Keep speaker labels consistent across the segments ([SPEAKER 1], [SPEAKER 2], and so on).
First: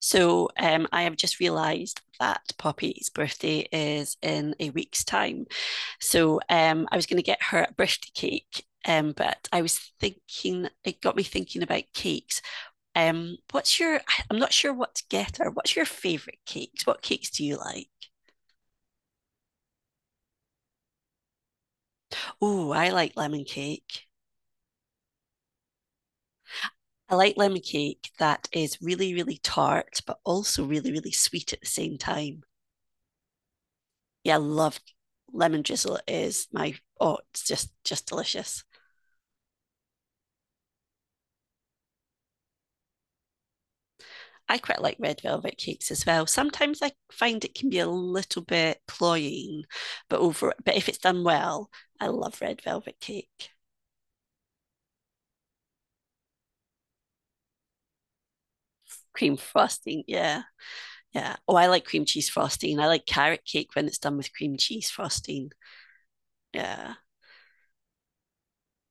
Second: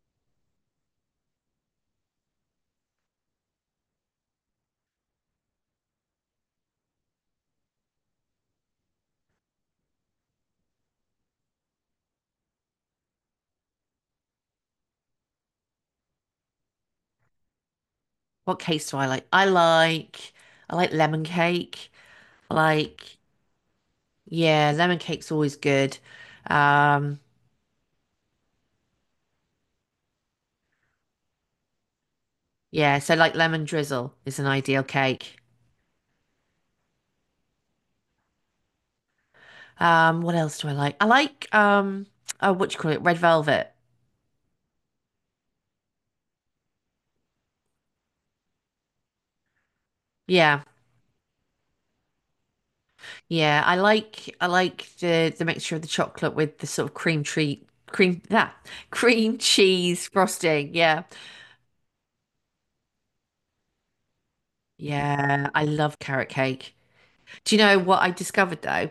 [SPEAKER 1] So I have just realised that Poppy's birthday is in a week's time. So I was going to get her a birthday cake, but I was thinking, it got me thinking about cakes. I am not sure what to get her. What's your favourite cakes? What cakes do you like?
[SPEAKER 2] What cakes do I like? I like lemon cake. I
[SPEAKER 1] Oh, I like
[SPEAKER 2] like
[SPEAKER 1] lemon cake.
[SPEAKER 2] yeah, lemon cake's always good.
[SPEAKER 1] I
[SPEAKER 2] Um
[SPEAKER 1] like lemon cake that is really, really tart, but also really, really sweet at the same time.
[SPEAKER 2] yeah, so like lemon drizzle
[SPEAKER 1] Yeah, I
[SPEAKER 2] is an
[SPEAKER 1] love
[SPEAKER 2] ideal cake.
[SPEAKER 1] lemon drizzle. It is my, oh, it's just delicious.
[SPEAKER 2] Um, what else do I like? I like oh, what do you call it? Red velvet.
[SPEAKER 1] I quite like red velvet cakes as well. Sometimes I find it can be a little bit cloying, but over
[SPEAKER 2] Yeah.
[SPEAKER 1] but if it's done well, I love red velvet cake.
[SPEAKER 2] Yeah, I like the mixture of the chocolate with the sort of cream that
[SPEAKER 1] Cream
[SPEAKER 2] cream
[SPEAKER 1] frosting,
[SPEAKER 2] cheese
[SPEAKER 1] yeah.
[SPEAKER 2] frosting. Yeah.
[SPEAKER 1] Yeah. Oh, I like cream cheese frosting. I like carrot cake when it's done with cream cheese
[SPEAKER 2] Yeah,
[SPEAKER 1] frosting.
[SPEAKER 2] I love carrot cake.
[SPEAKER 1] Yeah.
[SPEAKER 2] Do you know what I discovered though?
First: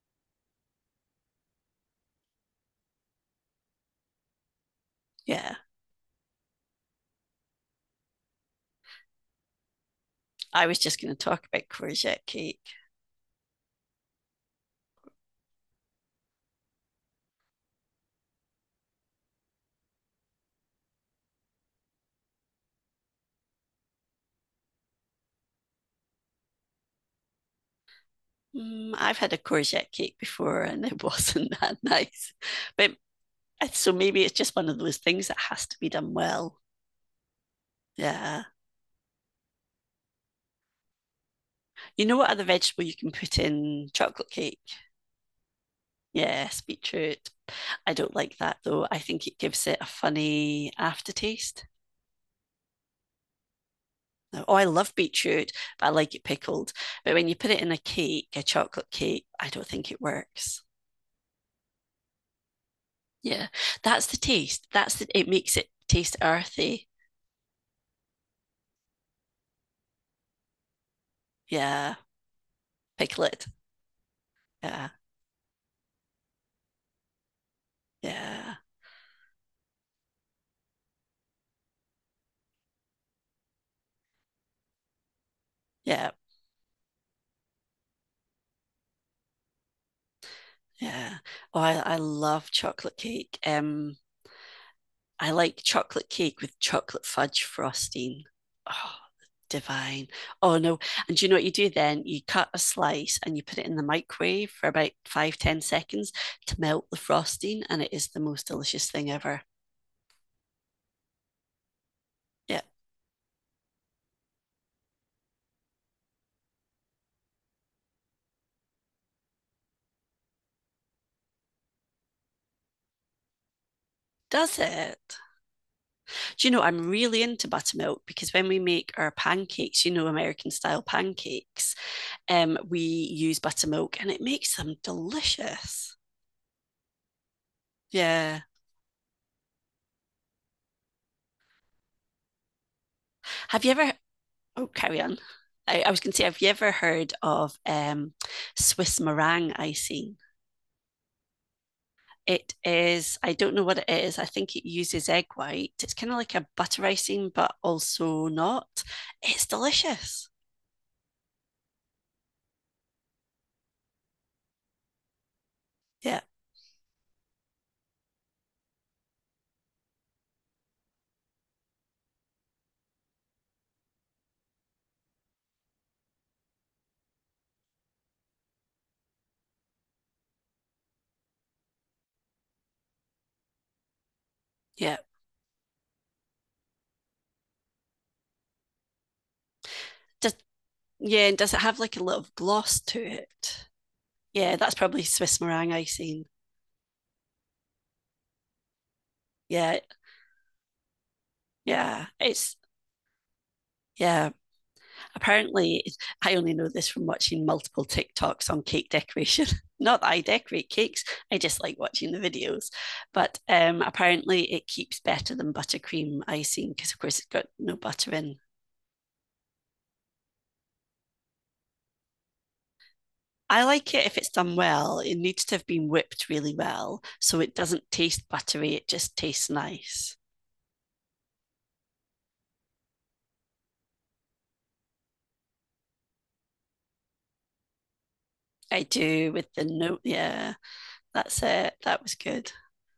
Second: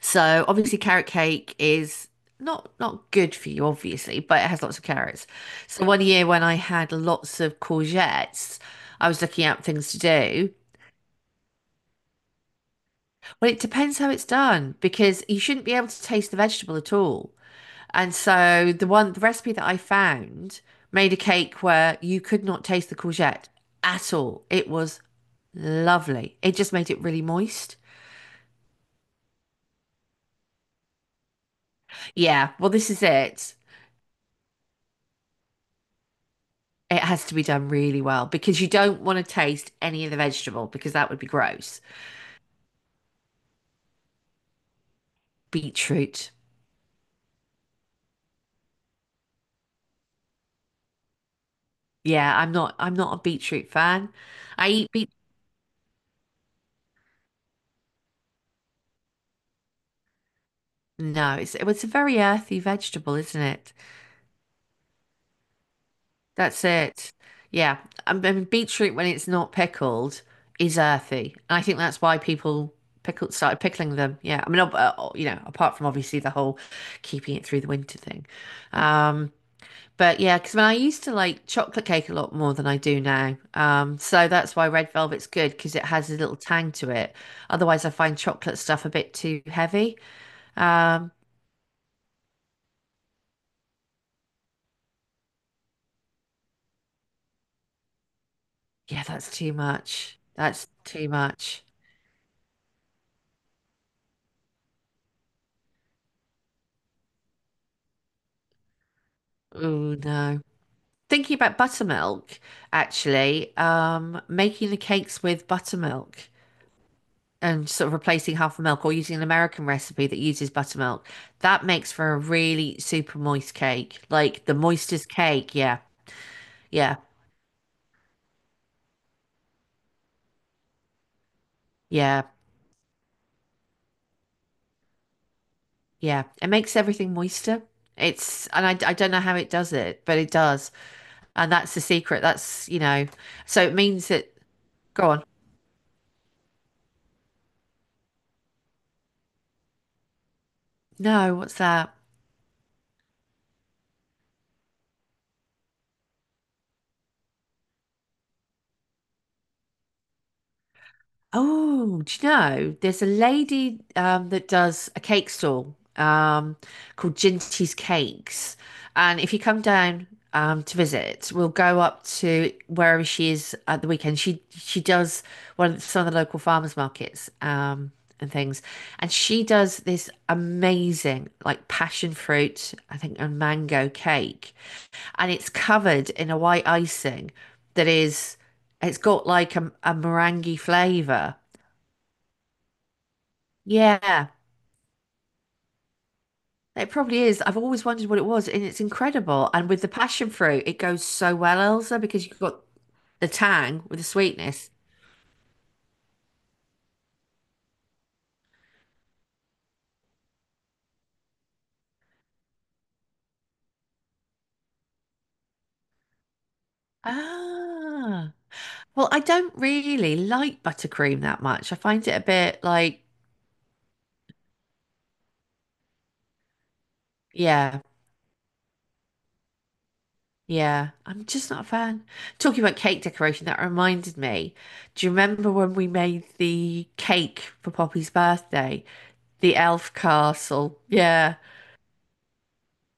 [SPEAKER 2] So obviously carrot cake is not good for you, obviously, but it has lots of carrots.
[SPEAKER 1] Yeah.
[SPEAKER 2] So 1 year when I had lots of courgettes, I was looking at things to do.
[SPEAKER 1] I was just going to talk about courgette cake.
[SPEAKER 2] Well, it depends how it's done because you shouldn't be able to taste the vegetable at all. And so the recipe that I found made a cake where you could not taste the courgette at all. It was lovely. It just made it really moist.
[SPEAKER 1] I've had a courgette cake before and it wasn't that nice.
[SPEAKER 2] Yeah, well, this
[SPEAKER 1] But
[SPEAKER 2] is it.
[SPEAKER 1] so maybe it's just one of those things that has to be done well.
[SPEAKER 2] It has to be done really well
[SPEAKER 1] Yeah.
[SPEAKER 2] because you don't want to taste any of the vegetable because that would be gross.
[SPEAKER 1] You know what other vegetable you can put in chocolate cake?
[SPEAKER 2] Beetroot.
[SPEAKER 1] Yes, beetroot. I don't like that though. I think it gives it a funny aftertaste.
[SPEAKER 2] Yeah, I'm not a beetroot fan.
[SPEAKER 1] Oh, I
[SPEAKER 2] I eat
[SPEAKER 1] love
[SPEAKER 2] beet
[SPEAKER 1] beetroot, but I like it pickled. But when you put it in a cake, a chocolate cake, I don't think it works.
[SPEAKER 2] No, it's it's a very earthy vegetable, isn't
[SPEAKER 1] Yeah,
[SPEAKER 2] it?
[SPEAKER 1] that's the taste. That's the, it makes it taste
[SPEAKER 2] That's
[SPEAKER 1] earthy.
[SPEAKER 2] it. Yeah. I mean beetroot when it's not pickled is earthy. And I think
[SPEAKER 1] Yeah,
[SPEAKER 2] that's why people
[SPEAKER 1] pickle
[SPEAKER 2] pickled
[SPEAKER 1] it.
[SPEAKER 2] started pickling them. Yeah. I mean
[SPEAKER 1] Yeah,
[SPEAKER 2] you know, apart from obviously the whole keeping it through the winter thing.
[SPEAKER 1] yeah,
[SPEAKER 2] Um But yeah, because when I used to like chocolate cake a lot more than I do now. So that's why red velvet's good because it
[SPEAKER 1] yeah,
[SPEAKER 2] has a little tang to it. Otherwise, I find chocolate stuff a bit too heavy. Um,
[SPEAKER 1] yeah. Oh, I love chocolate cake. I like chocolate cake with chocolate fudge frosting. Oh,
[SPEAKER 2] yeah, that's too
[SPEAKER 1] divine.
[SPEAKER 2] much.
[SPEAKER 1] Oh
[SPEAKER 2] That's
[SPEAKER 1] no.
[SPEAKER 2] too
[SPEAKER 1] And do you know what you
[SPEAKER 2] much.
[SPEAKER 1] do then? You cut a slice and you put it in the microwave for about 5, 10 seconds to melt the frosting, and it is the most delicious thing ever.
[SPEAKER 2] Oh no. Thinking about buttermilk,
[SPEAKER 1] Yeah,
[SPEAKER 2] actually, making the cakes with buttermilk and sort of replacing half the milk or using an American recipe that uses buttermilk, that makes for a really super moist cake. Like the
[SPEAKER 1] does
[SPEAKER 2] moistest
[SPEAKER 1] it?
[SPEAKER 2] cake, yeah.
[SPEAKER 1] Do you know I'm
[SPEAKER 2] Yeah.
[SPEAKER 1] really into buttermilk because when we make our pancakes, American style pancakes,
[SPEAKER 2] Yeah,
[SPEAKER 1] we use buttermilk and it makes them delicious.
[SPEAKER 2] yeah. It makes everything moister.
[SPEAKER 1] Yeah.
[SPEAKER 2] And I don't know how it does it, but it does. And that's the secret. That's, you know, so
[SPEAKER 1] Have you
[SPEAKER 2] it
[SPEAKER 1] ever.
[SPEAKER 2] means that,
[SPEAKER 1] Oh, carry
[SPEAKER 2] go
[SPEAKER 1] on.
[SPEAKER 2] on.
[SPEAKER 1] I was going to say, have you ever heard of Swiss meringue icing?
[SPEAKER 2] No, what's that?
[SPEAKER 1] It is, I don't know what it is. I think it uses egg white. It's kind of like a butter icing, but also not. It's delicious.
[SPEAKER 2] Oh, do you know, there's a lady that does a cake stall
[SPEAKER 1] Yeah,
[SPEAKER 2] called Ginty's Cakes. And if you come down to visit, we'll go up to wherever she is at the weekend. She does some of the local farmers markets and things. And she does this amazing like passion fruit, I think, and mango cake.
[SPEAKER 1] yeah.
[SPEAKER 2] And it's covered in a white icing that is, it's got like a
[SPEAKER 1] Does,
[SPEAKER 2] meringue
[SPEAKER 1] yeah,
[SPEAKER 2] flavor.
[SPEAKER 1] and does it have like a little gloss to it?
[SPEAKER 2] Yeah,
[SPEAKER 1] Yeah, that's probably Swiss meringue icing.
[SPEAKER 2] it probably is. I've always wondered what it was, and it's incredible. And
[SPEAKER 1] Yeah,
[SPEAKER 2] with the passion fruit, it goes so well, Elsa,
[SPEAKER 1] yeah.
[SPEAKER 2] because you've
[SPEAKER 1] It's,
[SPEAKER 2] got the tang with the
[SPEAKER 1] yeah,
[SPEAKER 2] sweetness.
[SPEAKER 1] apparently I only know this from watching multiple TikToks on cake decoration. Not that I decorate cakes, I just like watching the videos. But apparently it keeps better than buttercream icing because of course it's got no butter
[SPEAKER 2] Ah,
[SPEAKER 1] in.
[SPEAKER 2] well, I don't really like buttercream that much. I find it a bit like,
[SPEAKER 1] I like it if it's done well. It needs to have been whipped really well so it
[SPEAKER 2] yeah,
[SPEAKER 1] doesn't taste buttery, it just tastes nice.
[SPEAKER 2] yeah, I'm just not a fan. Talking about cake decoration, that reminded me. Do you remember when we made the cake for Poppy's
[SPEAKER 1] I
[SPEAKER 2] birthday?
[SPEAKER 1] do, with
[SPEAKER 2] The
[SPEAKER 1] the
[SPEAKER 2] elf
[SPEAKER 1] note, yeah.
[SPEAKER 2] castle. Yeah.
[SPEAKER 1] That's it, that was good.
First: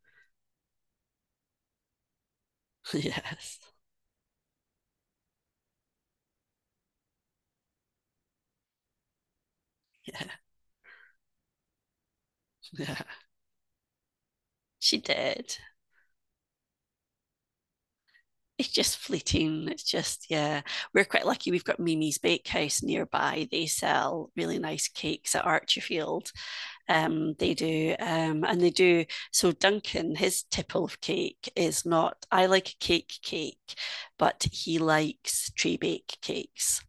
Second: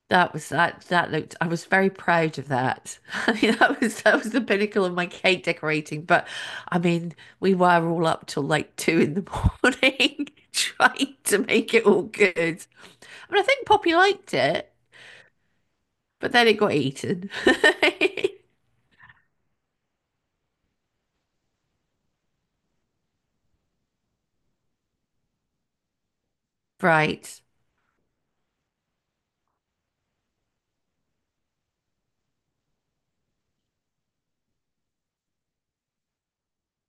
[SPEAKER 2] That that looked I was very proud of that. I mean
[SPEAKER 1] Yes.
[SPEAKER 2] that was the pinnacle of my cake decorating. But I mean, we were all up till like two in the morning
[SPEAKER 1] Yeah,
[SPEAKER 2] trying to make it all good.
[SPEAKER 1] yeah,
[SPEAKER 2] I mean I think Poppy liked it,
[SPEAKER 1] she did.
[SPEAKER 2] but then it got eaten.
[SPEAKER 1] It's just fleeting. It's just, yeah. We're quite lucky. We've got Mimi's Bakehouse nearby. They sell really nice cakes at Archerfield.
[SPEAKER 2] Right.
[SPEAKER 1] They do. And they do. So Duncan, his tipple of cake is not, I like a cake cake, but he likes tree bake cakes.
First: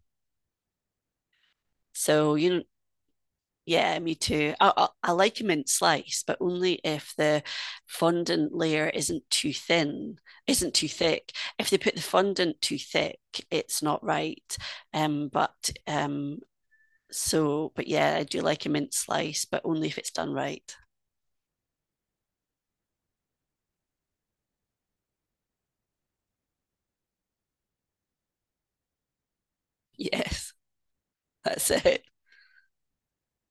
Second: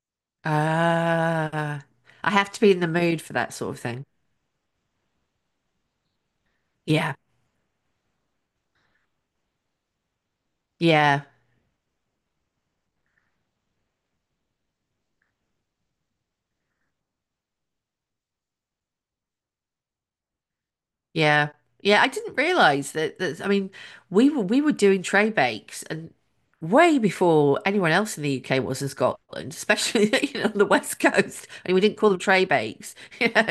[SPEAKER 2] Uh, I
[SPEAKER 1] So, you
[SPEAKER 2] have to
[SPEAKER 1] know,
[SPEAKER 2] be in the mood for that sort of
[SPEAKER 1] yeah,
[SPEAKER 2] thing.
[SPEAKER 1] me too. I like a mint slice, but only if
[SPEAKER 2] Yeah.
[SPEAKER 1] the fondant layer isn't too thin, isn't too
[SPEAKER 2] Yeah.
[SPEAKER 1] thick. If they put the fondant too thick, it's not right. But so, but yeah, I do like a mint slice, but only if it's done right.
[SPEAKER 2] Yeah. Yeah, I didn't realize that I mean, we were doing tray bakes and way before anyone else in the UK was in Scotland, especially you know,
[SPEAKER 1] Yes,
[SPEAKER 2] on the West Coast.
[SPEAKER 1] that's
[SPEAKER 2] And we didn't
[SPEAKER 1] it.
[SPEAKER 2] call them tray bakes, you know.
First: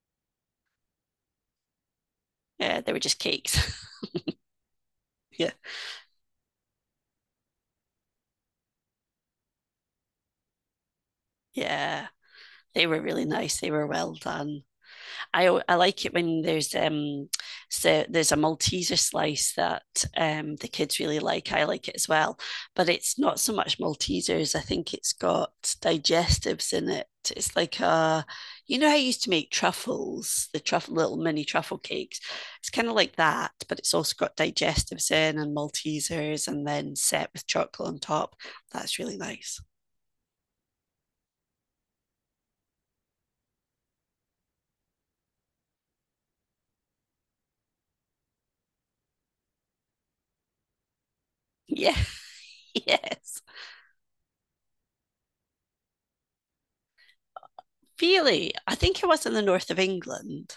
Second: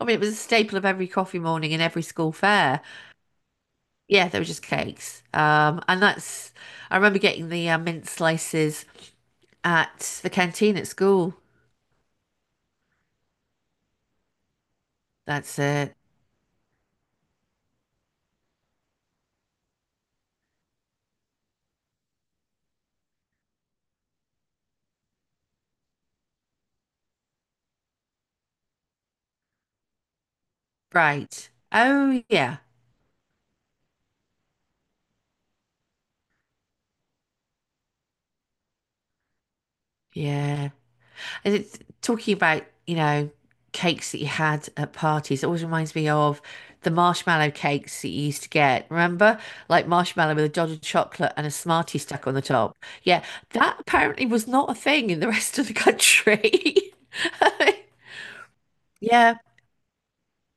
[SPEAKER 2] I mean, it was a staple of every coffee morning and every school
[SPEAKER 1] Yeah,
[SPEAKER 2] fair.
[SPEAKER 1] they were just cakes.
[SPEAKER 2] Yeah, they were just cakes.
[SPEAKER 1] Yeah,
[SPEAKER 2] And that's I remember getting the mint slices at the canteen at school.
[SPEAKER 1] yeah, they were really nice. They were well done. I,
[SPEAKER 2] That's
[SPEAKER 1] I
[SPEAKER 2] it.
[SPEAKER 1] like it when there's a Malteser slice that the kids really like. I like it as well, but it's not so much Maltesers. I think it's got digestives in it. It's like a, you know how I used to make truffles, the truffle little mini
[SPEAKER 2] Right.
[SPEAKER 1] truffle cakes.
[SPEAKER 2] Oh yeah.
[SPEAKER 1] It's kind of like that, but it's also got digestives in and Maltesers, and then set with chocolate on top. That's really nice.
[SPEAKER 2] Yeah. It's talking about, you know, cakes that you had at parties. It always reminds me of the marshmallow cakes that you used to get. Remember? Like marshmallow with a dot of chocolate and a
[SPEAKER 1] Yeah,
[SPEAKER 2] Smartie stuck on the top. Yeah,
[SPEAKER 1] yes.
[SPEAKER 2] that apparently was not a thing in the rest of the country.
[SPEAKER 1] Really, I think it was in
[SPEAKER 2] Yeah,
[SPEAKER 1] the north of England.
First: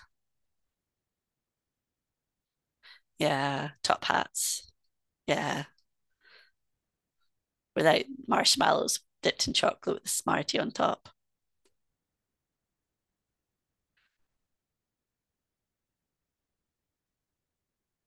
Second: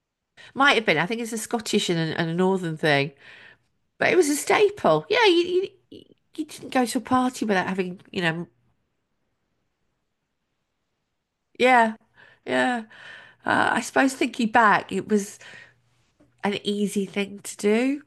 [SPEAKER 2] might have been. I think it's a Scottish and and a northern thing,
[SPEAKER 1] Yeah, top
[SPEAKER 2] but it was a
[SPEAKER 1] hats.
[SPEAKER 2] staple. Yeah,
[SPEAKER 1] Yeah,
[SPEAKER 2] you didn't go to a party without having,
[SPEAKER 1] without
[SPEAKER 2] you know,
[SPEAKER 1] marshmallows dipped in chocolate with a Smartie on top.
[SPEAKER 2] yeah, yeah. I suppose thinking back, it was an easy thing to do,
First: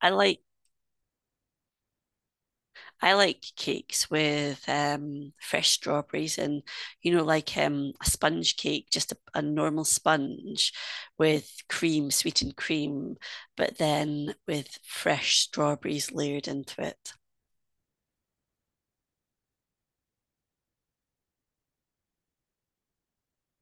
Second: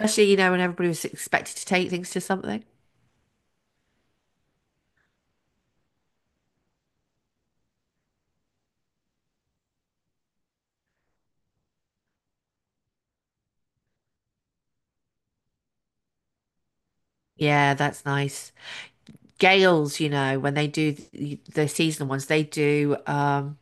[SPEAKER 1] I
[SPEAKER 2] you
[SPEAKER 1] like
[SPEAKER 2] know, when everybody was expected to take things to something.
[SPEAKER 1] I like cakes with fresh strawberries and you know like a sponge cake, just a normal sponge with cream, sweetened cream, but then with fresh strawberries layered into it.
[SPEAKER 2] Yeah, that's nice. Gales, you know, when they do the seasonal ones, they do um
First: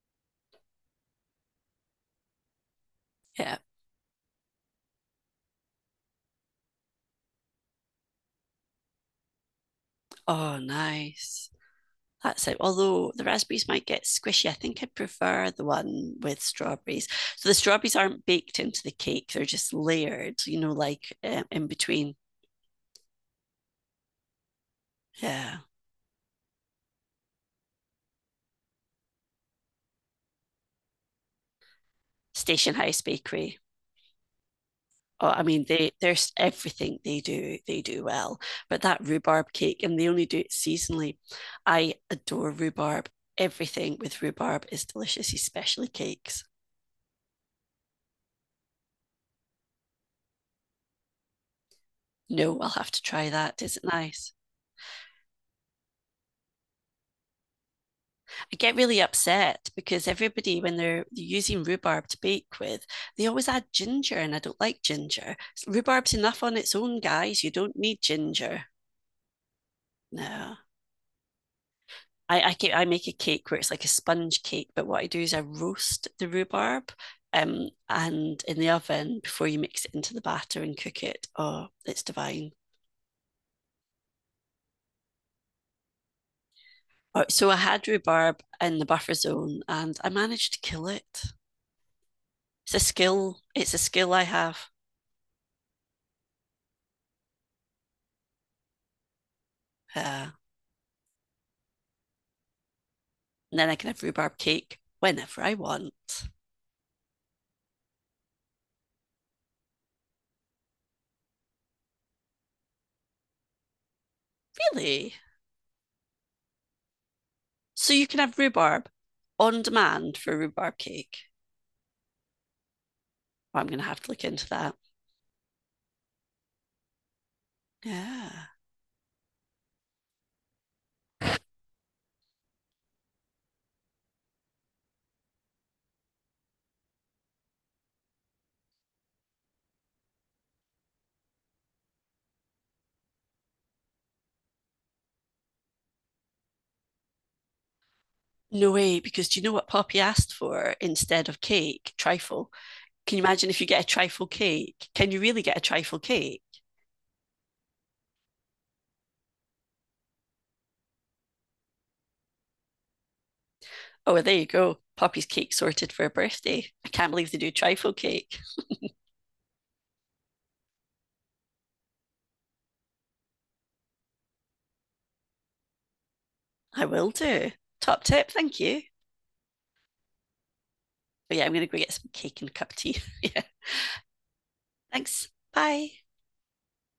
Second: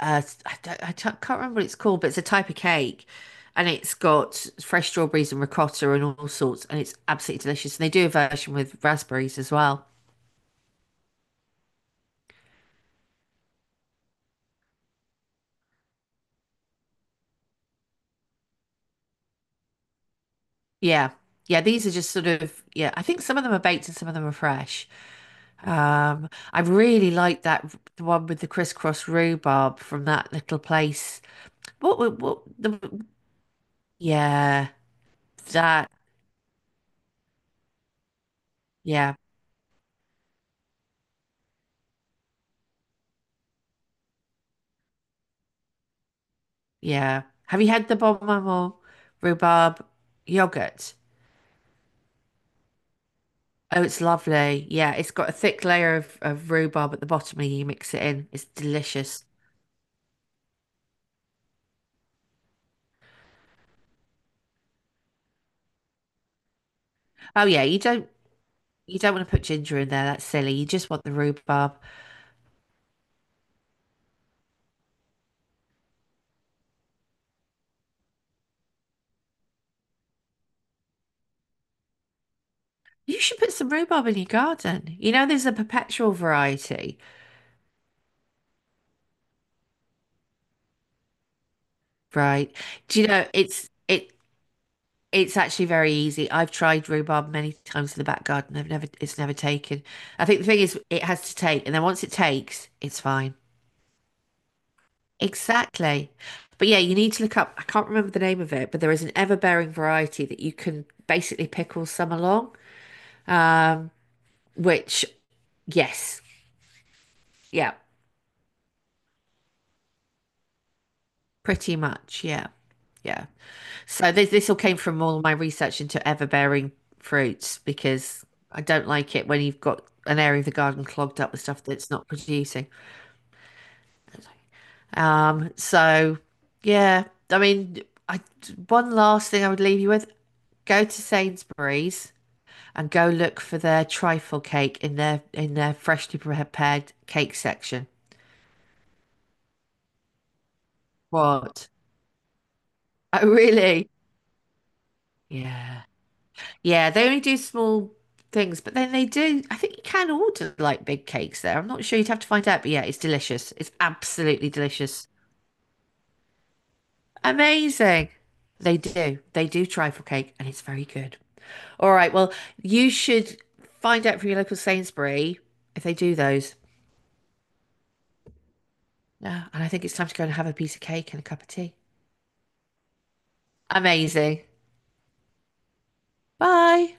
[SPEAKER 2] uh I don't, can't remember what it's called, but it's a type of cake
[SPEAKER 1] Yeah.
[SPEAKER 2] and it's got fresh strawberries and ricotta and all sorts and it's absolutely delicious. And they do a version with raspberries as well.
[SPEAKER 1] Oh, nice. That's it. Although the raspberries might get squishy, I think I prefer the one with strawberries. So the strawberries aren't baked into the cake; they're just layered. You know,
[SPEAKER 2] Yeah.
[SPEAKER 1] like
[SPEAKER 2] Yeah,
[SPEAKER 1] in
[SPEAKER 2] these are just
[SPEAKER 1] between.
[SPEAKER 2] yeah, I think some of them are baked and some of them are fresh.
[SPEAKER 1] Yeah,
[SPEAKER 2] I really like that the one with the crisscross rhubarb from that little place. What wa- what
[SPEAKER 1] Station House
[SPEAKER 2] the
[SPEAKER 1] Bakery.
[SPEAKER 2] Yeah,
[SPEAKER 1] Oh, I mean,
[SPEAKER 2] that
[SPEAKER 1] they there's everything they do. They do well. But that
[SPEAKER 2] yeah,
[SPEAKER 1] rhubarb cake, and they only do it seasonally. I adore rhubarb. Everything with rhubarb is delicious, especially cakes.
[SPEAKER 2] yeah. Have you had the Bon Maman rhubarb yogurt?
[SPEAKER 1] No, I'll have to try that. Is
[SPEAKER 2] Oh,
[SPEAKER 1] it
[SPEAKER 2] it's
[SPEAKER 1] nice?
[SPEAKER 2] lovely. Yeah, it's got a thick layer of rhubarb at the bottom and you mix it in. It's
[SPEAKER 1] I get really
[SPEAKER 2] delicious.
[SPEAKER 1] upset because everybody, when they're, using rhubarb to bake with, they always add ginger, and I don't like ginger. Rhubarb's enough on its own, guys.
[SPEAKER 2] Oh
[SPEAKER 1] You
[SPEAKER 2] yeah,
[SPEAKER 1] don't need ginger.
[SPEAKER 2] you don't want to put ginger in there. That's silly.
[SPEAKER 1] No.
[SPEAKER 2] You just want the rhubarb.
[SPEAKER 1] I make a cake where it's like a sponge cake, but what I do is I roast the rhubarb and in the oven before you mix it into the batter and cook it. Oh, it's divine.
[SPEAKER 2] You should put some rhubarb in your garden. You know, there's a perpetual variety.
[SPEAKER 1] Oh, so I had rhubarb in the buffer zone and I managed to kill it.
[SPEAKER 2] Right.
[SPEAKER 1] It's a
[SPEAKER 2] Do you know
[SPEAKER 1] skill. It's a skill I have.
[SPEAKER 2] it's actually very easy. I've tried rhubarb many times in the back garden. I've never It's never taken. I
[SPEAKER 1] Yeah.
[SPEAKER 2] think the thing is it has to take, and then once it takes, it's fine.
[SPEAKER 1] And then I can have rhubarb cake whenever I
[SPEAKER 2] Exactly.
[SPEAKER 1] want.
[SPEAKER 2] But yeah, you need to look up. I can't remember the name of it, but there is an ever-bearing variety that you can basically pick all summer long. Um, which
[SPEAKER 1] Really?
[SPEAKER 2] Yes, yeah,
[SPEAKER 1] So you can have rhubarb on demand for rhubarb cake.
[SPEAKER 2] pretty much, yeah, yeah.
[SPEAKER 1] Well, I'm going to have to
[SPEAKER 2] So
[SPEAKER 1] look into
[SPEAKER 2] this all
[SPEAKER 1] that.
[SPEAKER 2] came from all my research into ever-bearing fruits because
[SPEAKER 1] Yeah.
[SPEAKER 2] I don't like it when you've got an area of the garden clogged up with stuff that's not producing. So yeah, I mean, I one last thing I would leave you with: go to Sainsbury's and go look for their trifle cake in their freshly prepared cake section.
[SPEAKER 1] No way, because do you know what Poppy asked for instead of
[SPEAKER 2] What?
[SPEAKER 1] cake? Trifle. Can you
[SPEAKER 2] Oh,
[SPEAKER 1] imagine if you get a
[SPEAKER 2] really?
[SPEAKER 1] trifle cake? Can you really get a
[SPEAKER 2] Yeah.
[SPEAKER 1] trifle cake?
[SPEAKER 2] Yeah, they only do small things, but then they do. I think you can order like big cakes there. I'm not sure you'd have to find out, but yeah, it's delicious. It's
[SPEAKER 1] Oh, well, there you
[SPEAKER 2] absolutely
[SPEAKER 1] go.
[SPEAKER 2] delicious.
[SPEAKER 1] Poppy's cake sorted for her birthday. I can't believe they do trifle
[SPEAKER 2] Amazing.
[SPEAKER 1] cake.
[SPEAKER 2] They do. They do trifle cake, and it's very good. All right. Well, you should find out from your local Sainsbury if they do those.
[SPEAKER 1] I will do. Top tip, thank you.
[SPEAKER 2] Yeah, and I think it's time to go and have a piece of cake and a
[SPEAKER 1] Oh
[SPEAKER 2] cup
[SPEAKER 1] yeah,
[SPEAKER 2] of
[SPEAKER 1] I'm going to
[SPEAKER 2] tea.
[SPEAKER 1] go get some cake and a cup of tea. Yeah.
[SPEAKER 2] Amazing.
[SPEAKER 1] Thanks. Bye.
[SPEAKER 2] Bye.